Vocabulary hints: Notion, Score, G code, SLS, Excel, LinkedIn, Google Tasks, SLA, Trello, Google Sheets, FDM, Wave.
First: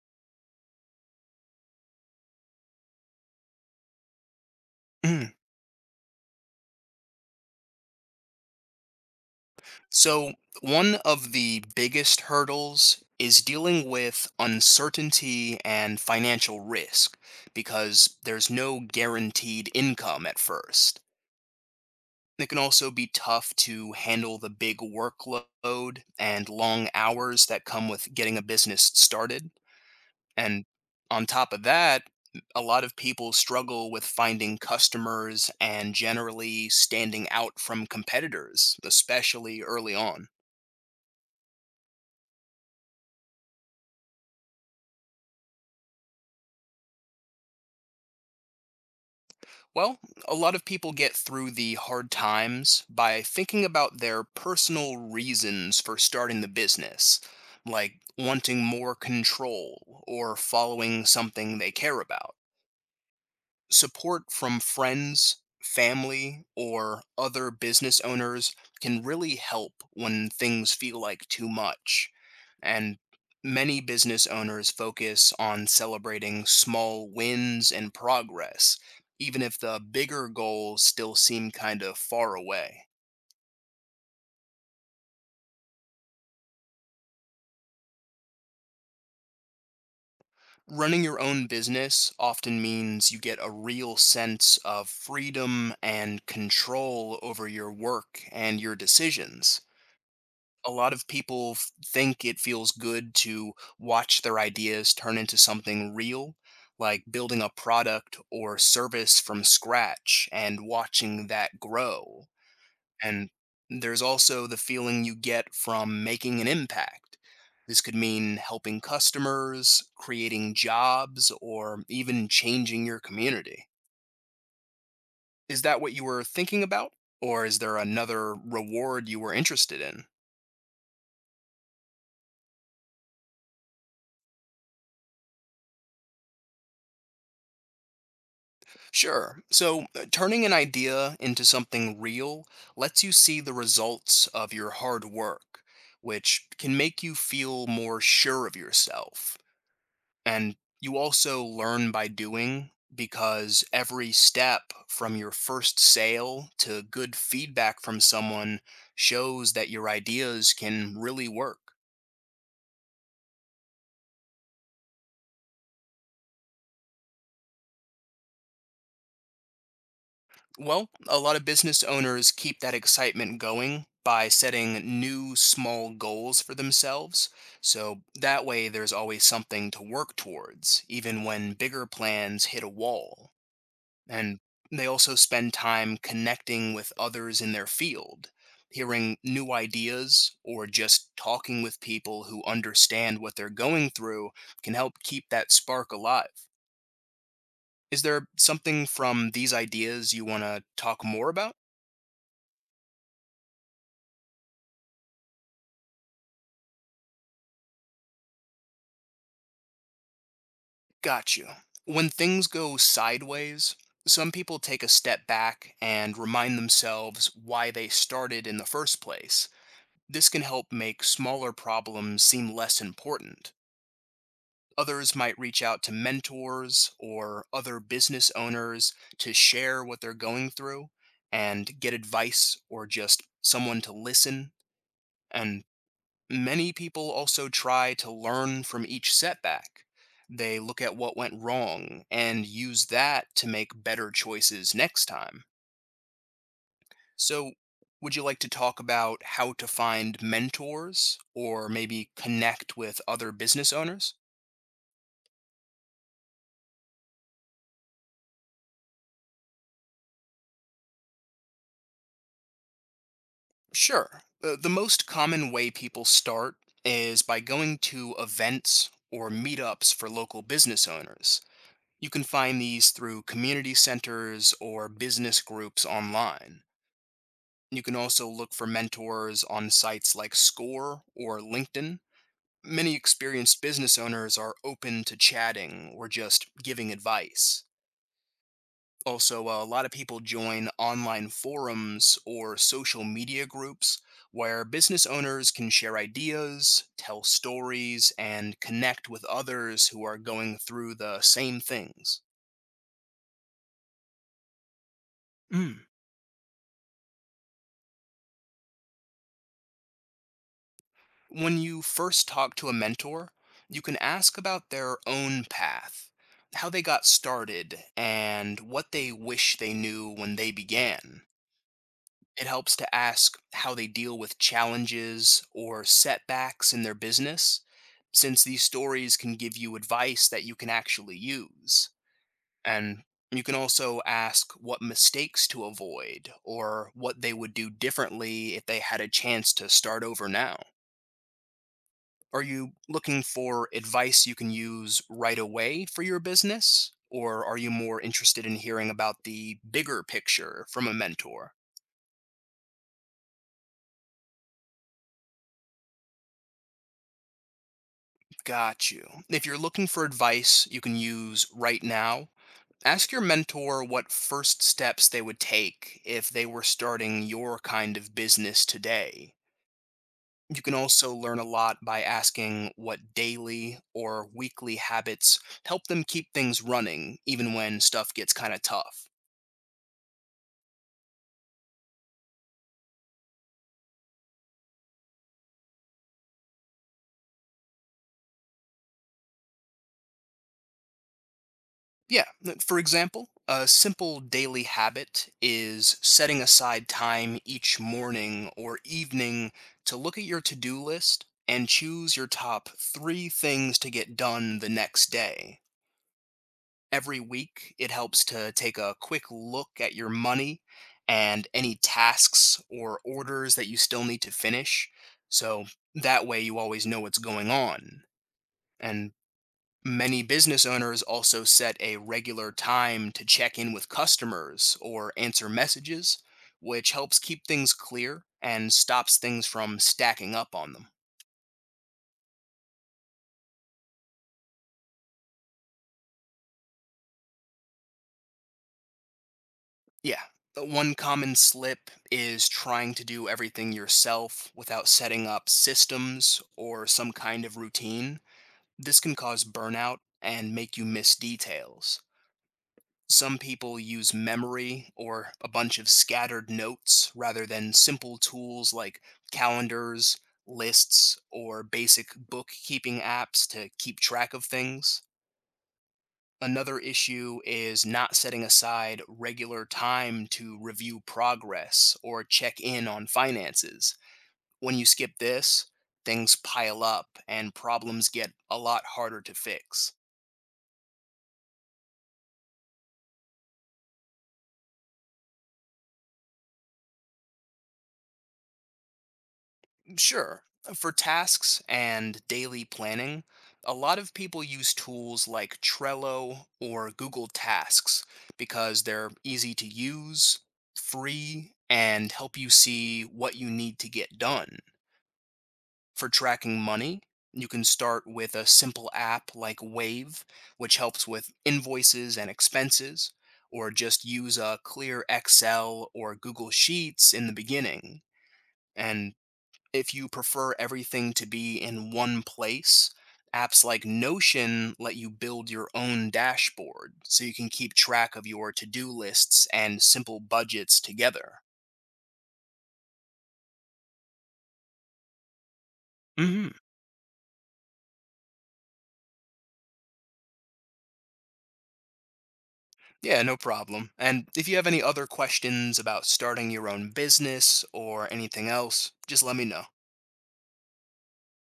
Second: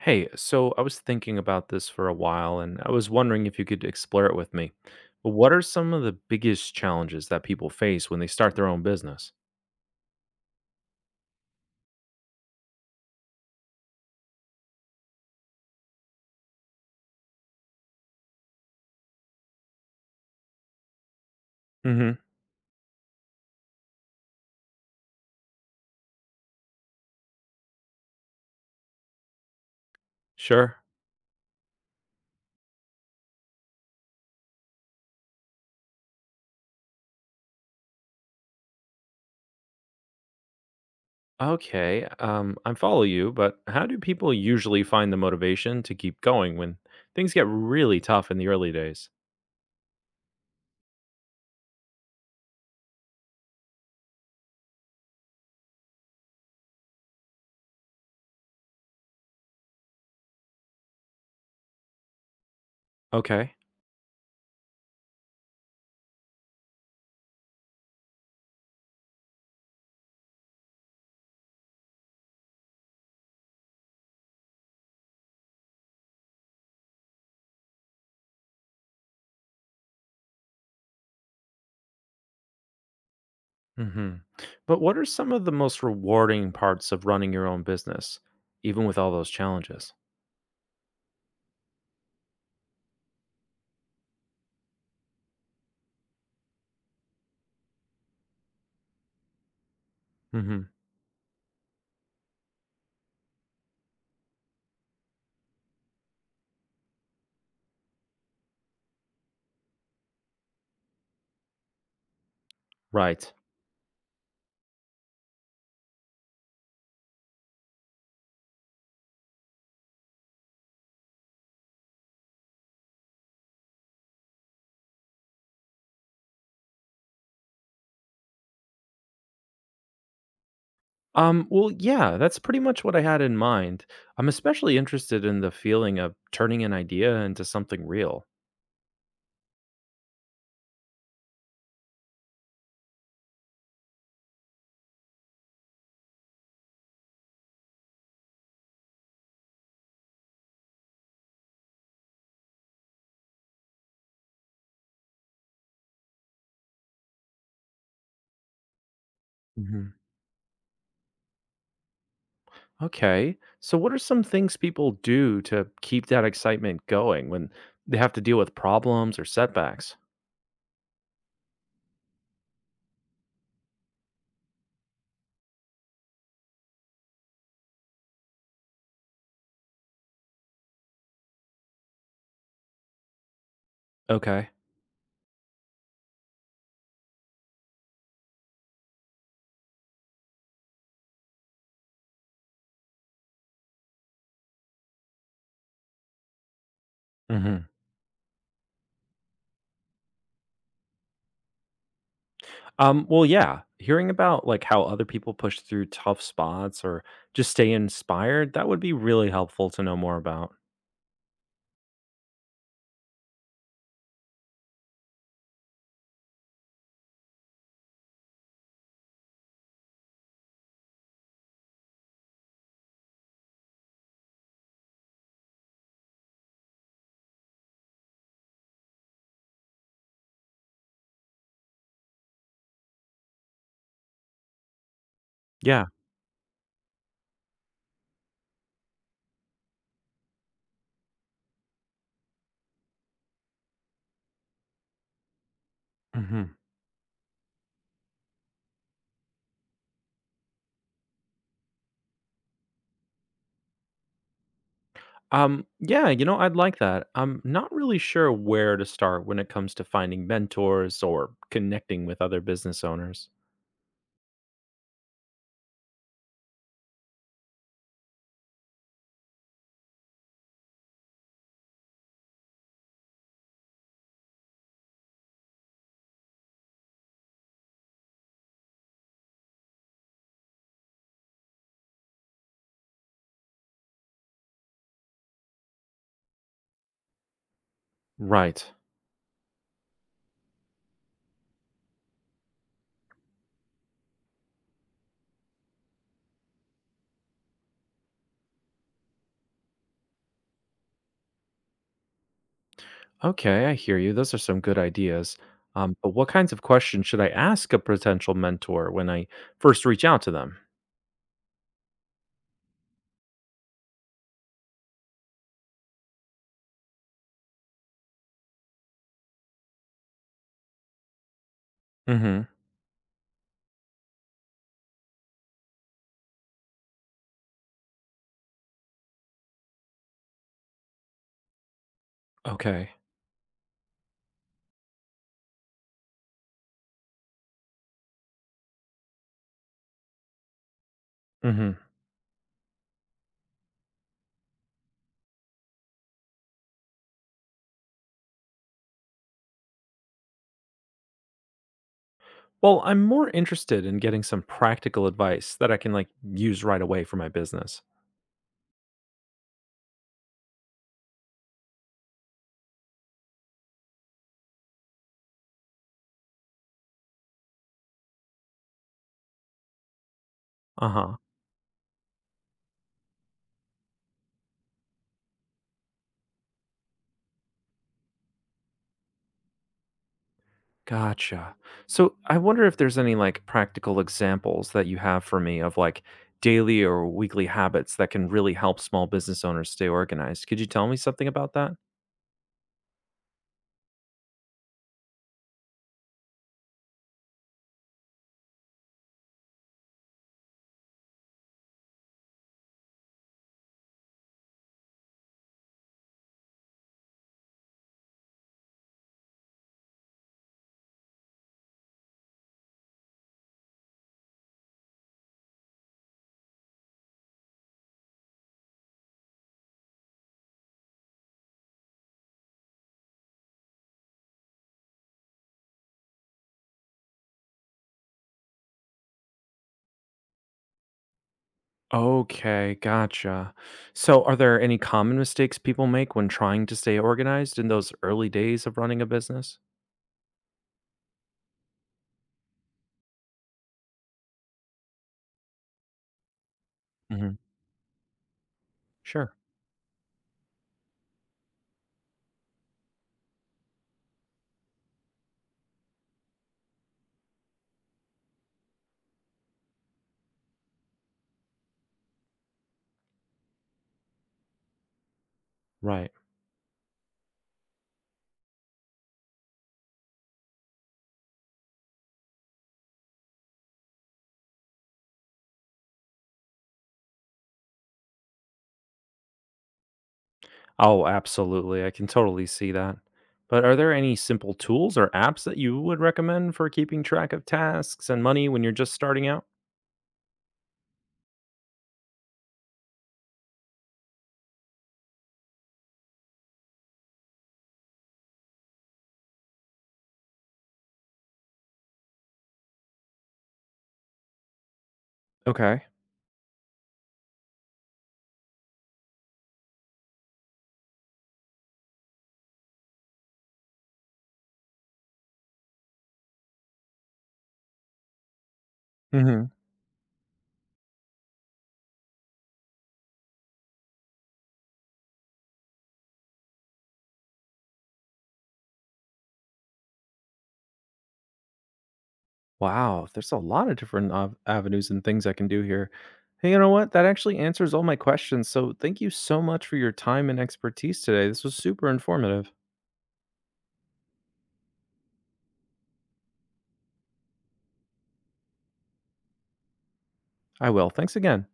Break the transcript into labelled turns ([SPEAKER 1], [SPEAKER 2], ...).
[SPEAKER 1] Hey, so I was thinking about this for a while and I was wondering if you could explore it with me.
[SPEAKER 2] Mm.
[SPEAKER 1] What are some of the biggest challenges that people face when they start their own business?
[SPEAKER 2] So, one of the biggest hurdles is dealing with uncertainty and financial risk because there's no guaranteed income at first.
[SPEAKER 1] Mhm.
[SPEAKER 2] It can also be tough to handle the big workload and long hours that come with getting a business started. And
[SPEAKER 1] Sure.
[SPEAKER 2] on top of that, a lot of people struggle with finding customers and generally standing out from competitors, especially early on.
[SPEAKER 1] Okay. I follow you, but how do people usually find the motivation to keep going when things get really tough in the early days?
[SPEAKER 2] Well, a lot of people get through the hard times by thinking about their personal reasons for starting the business, like wanting more control or following something they care about.
[SPEAKER 1] Okay.
[SPEAKER 2] Support from friends, family, or other business owners can really help when things feel like too much. And many business owners focus on celebrating small wins and progress, even if the bigger goals still seem kind of far away.
[SPEAKER 1] Mhm. But what are some of the most rewarding parts of running your own business even with all those challenges?
[SPEAKER 2] Running your own business often means you get a real sense of freedom and control over your work and your decisions.
[SPEAKER 1] Mhm.
[SPEAKER 2] A lot of people think it feels good to watch their ideas turn into something real, like building a product or service from scratch and watching that grow. And
[SPEAKER 1] Right.
[SPEAKER 2] there's also the feeling you get from making an impact. This could mean helping customers, creating jobs, or even changing your community. Is that what you were thinking about? Or is there another reward you were interested in?
[SPEAKER 1] Yeah, that's pretty much what I had in mind. I'm especially interested in the feeling of turning an idea into something real.
[SPEAKER 2] Sure. So, turning an idea into something real lets you see the results of your hard work, which can make you feel more sure of yourself. And you also learn by doing because every step from your first sale to good feedback from someone shows that your
[SPEAKER 1] Mhm.
[SPEAKER 2] ideas can really work.
[SPEAKER 1] Okay. So, what are some things people do to keep that excitement going when they have to deal with problems or setbacks?
[SPEAKER 2] Well, a lot of business owners keep that excitement going by setting new small goals for themselves. So that way, there's always something to work towards, even when bigger plans hit a wall. And
[SPEAKER 1] Okay.
[SPEAKER 2] they also spend time connecting with others in their field, hearing new ideas, or just talking with people who understand what they're going through can help keep that spark alive.
[SPEAKER 1] Hmm.
[SPEAKER 2] Is there something from these ideas you want to talk more about?
[SPEAKER 1] Yeah, hearing about like how other people push through tough spots or just stay inspired, that would be really helpful to know more about.
[SPEAKER 2] Got you. When things go sideways, some people take a step back and remind themselves why they started in the first place. This can help make smaller problems seem less important. Others might reach out to mentors or other business owners to share what they're going through and get advice or just someone to listen. And
[SPEAKER 1] Yeah.
[SPEAKER 2] many people also try to learn from each setback. They look at what went wrong and use that to make better choices next time.
[SPEAKER 1] Hmm.
[SPEAKER 2] So, would you like to talk about how to find mentors or maybe connect with other business owners?
[SPEAKER 1] Yeah, I'd like that. I'm not really sure where to start when it comes to finding mentors or connecting with other business owners.
[SPEAKER 2] Sure. The most common way people start is by going to events or meetups for local business owners. You can find these through community centers or business groups online. You can also look for mentors on sites like Score or LinkedIn. Many experienced business owners are open to chatting or just giving advice.
[SPEAKER 1] Right.
[SPEAKER 2] Also, a lot of people join online forums or social media groups where business owners can share ideas, tell stories, and connect with others who are going through the same things.
[SPEAKER 1] Okay, I hear you. Those are some good ideas.
[SPEAKER 2] Mm.
[SPEAKER 1] But what kinds of questions should I ask a potential mentor when I first reach out to them?
[SPEAKER 2] When you first talk to a mentor, you can ask about their own path, how they got started, and what they wish they knew when they began.
[SPEAKER 1] Mm-hmm.
[SPEAKER 2] It helps to ask how they deal with challenges or setbacks in their business, since these stories can give you advice that you can actually use.
[SPEAKER 1] Okay.
[SPEAKER 2] And you can also ask what mistakes to avoid or what they would do differently if they had a chance to start over now.
[SPEAKER 1] Mm-hmm.
[SPEAKER 2] Are you looking for advice you can use right away for your business? Or are you more interested in hearing about the bigger picture from a mentor?
[SPEAKER 1] Well, I'm more interested in getting some practical advice that I can like use right away for my business.
[SPEAKER 2] Got you. If you're looking for advice you can use right now, ask your mentor what first steps they would take if they were starting your kind of business today. You can also
[SPEAKER 1] Uh-huh.
[SPEAKER 2] learn a lot by asking what daily or weekly habits help them keep things running, even when stuff gets kind of tough.
[SPEAKER 1] Gotcha. So I wonder if there's any like practical examples that you have for me of like daily or weekly habits that can really help small business owners stay organized. Could you tell me something about that?
[SPEAKER 2] Yeah. For example, a simple daily habit is setting aside time each morning or evening to look at your to do list and choose your top three things to get done the next day. Every week, it helps to take a quick look at your money and any tasks or orders that you still need to finish. So that way, you always know what's going on. And many business owners also set a regular time to check in with customers or answer messages, which helps keep things clear and stops things from stacking up on them.
[SPEAKER 1] Okay, gotcha. So are there any common mistakes people make when trying to stay organized in those early days of running a business?
[SPEAKER 2] Yeah. One common slip is trying to do everything yourself without setting up systems or some
[SPEAKER 1] Mm-hmm.
[SPEAKER 2] kind of routine. This can
[SPEAKER 1] Sure.
[SPEAKER 2] cause burnout and make you miss details. Some people use memory or a bunch of scattered notes rather than simple tools like calendars, lists, or basic bookkeeping apps to keep track of things.
[SPEAKER 1] Right.
[SPEAKER 2] Another issue is not setting aside regular time to review progress or check in on finances. When you skip this, things pile up and problems get a lot harder to fix.
[SPEAKER 1] Oh, absolutely. I can totally see that. But are there any simple tools or apps that you would recommend for keeping track of tasks and money when you're just starting out?
[SPEAKER 2] Sure. For tasks and daily planning, a lot of people use tools like Trello or Google Tasks because they're easy to use, free, and help you see what you need to get done.
[SPEAKER 1] Okay.
[SPEAKER 2] For tracking money, you can start with a simple app like Wave, which helps with invoices and expenses, or just use a clear Excel or Google Sheets in the beginning. And
[SPEAKER 1] Hmm.
[SPEAKER 2] if you prefer everything to be in one place, apps like Notion let you build your own dashboard so you can keep track of your to do lists and simple budgets together.
[SPEAKER 1] Wow, there's a lot of different avenues and things I can do here. Hey,
[SPEAKER 2] Hmm.
[SPEAKER 1] you know what? That actually answers all my questions. So thank you so much for your time and expertise today. This was super informative.
[SPEAKER 2] Yeah, no problem. And if you have any other questions about starting your own business or anything else, just let me know.
[SPEAKER 1] I will. Thanks again.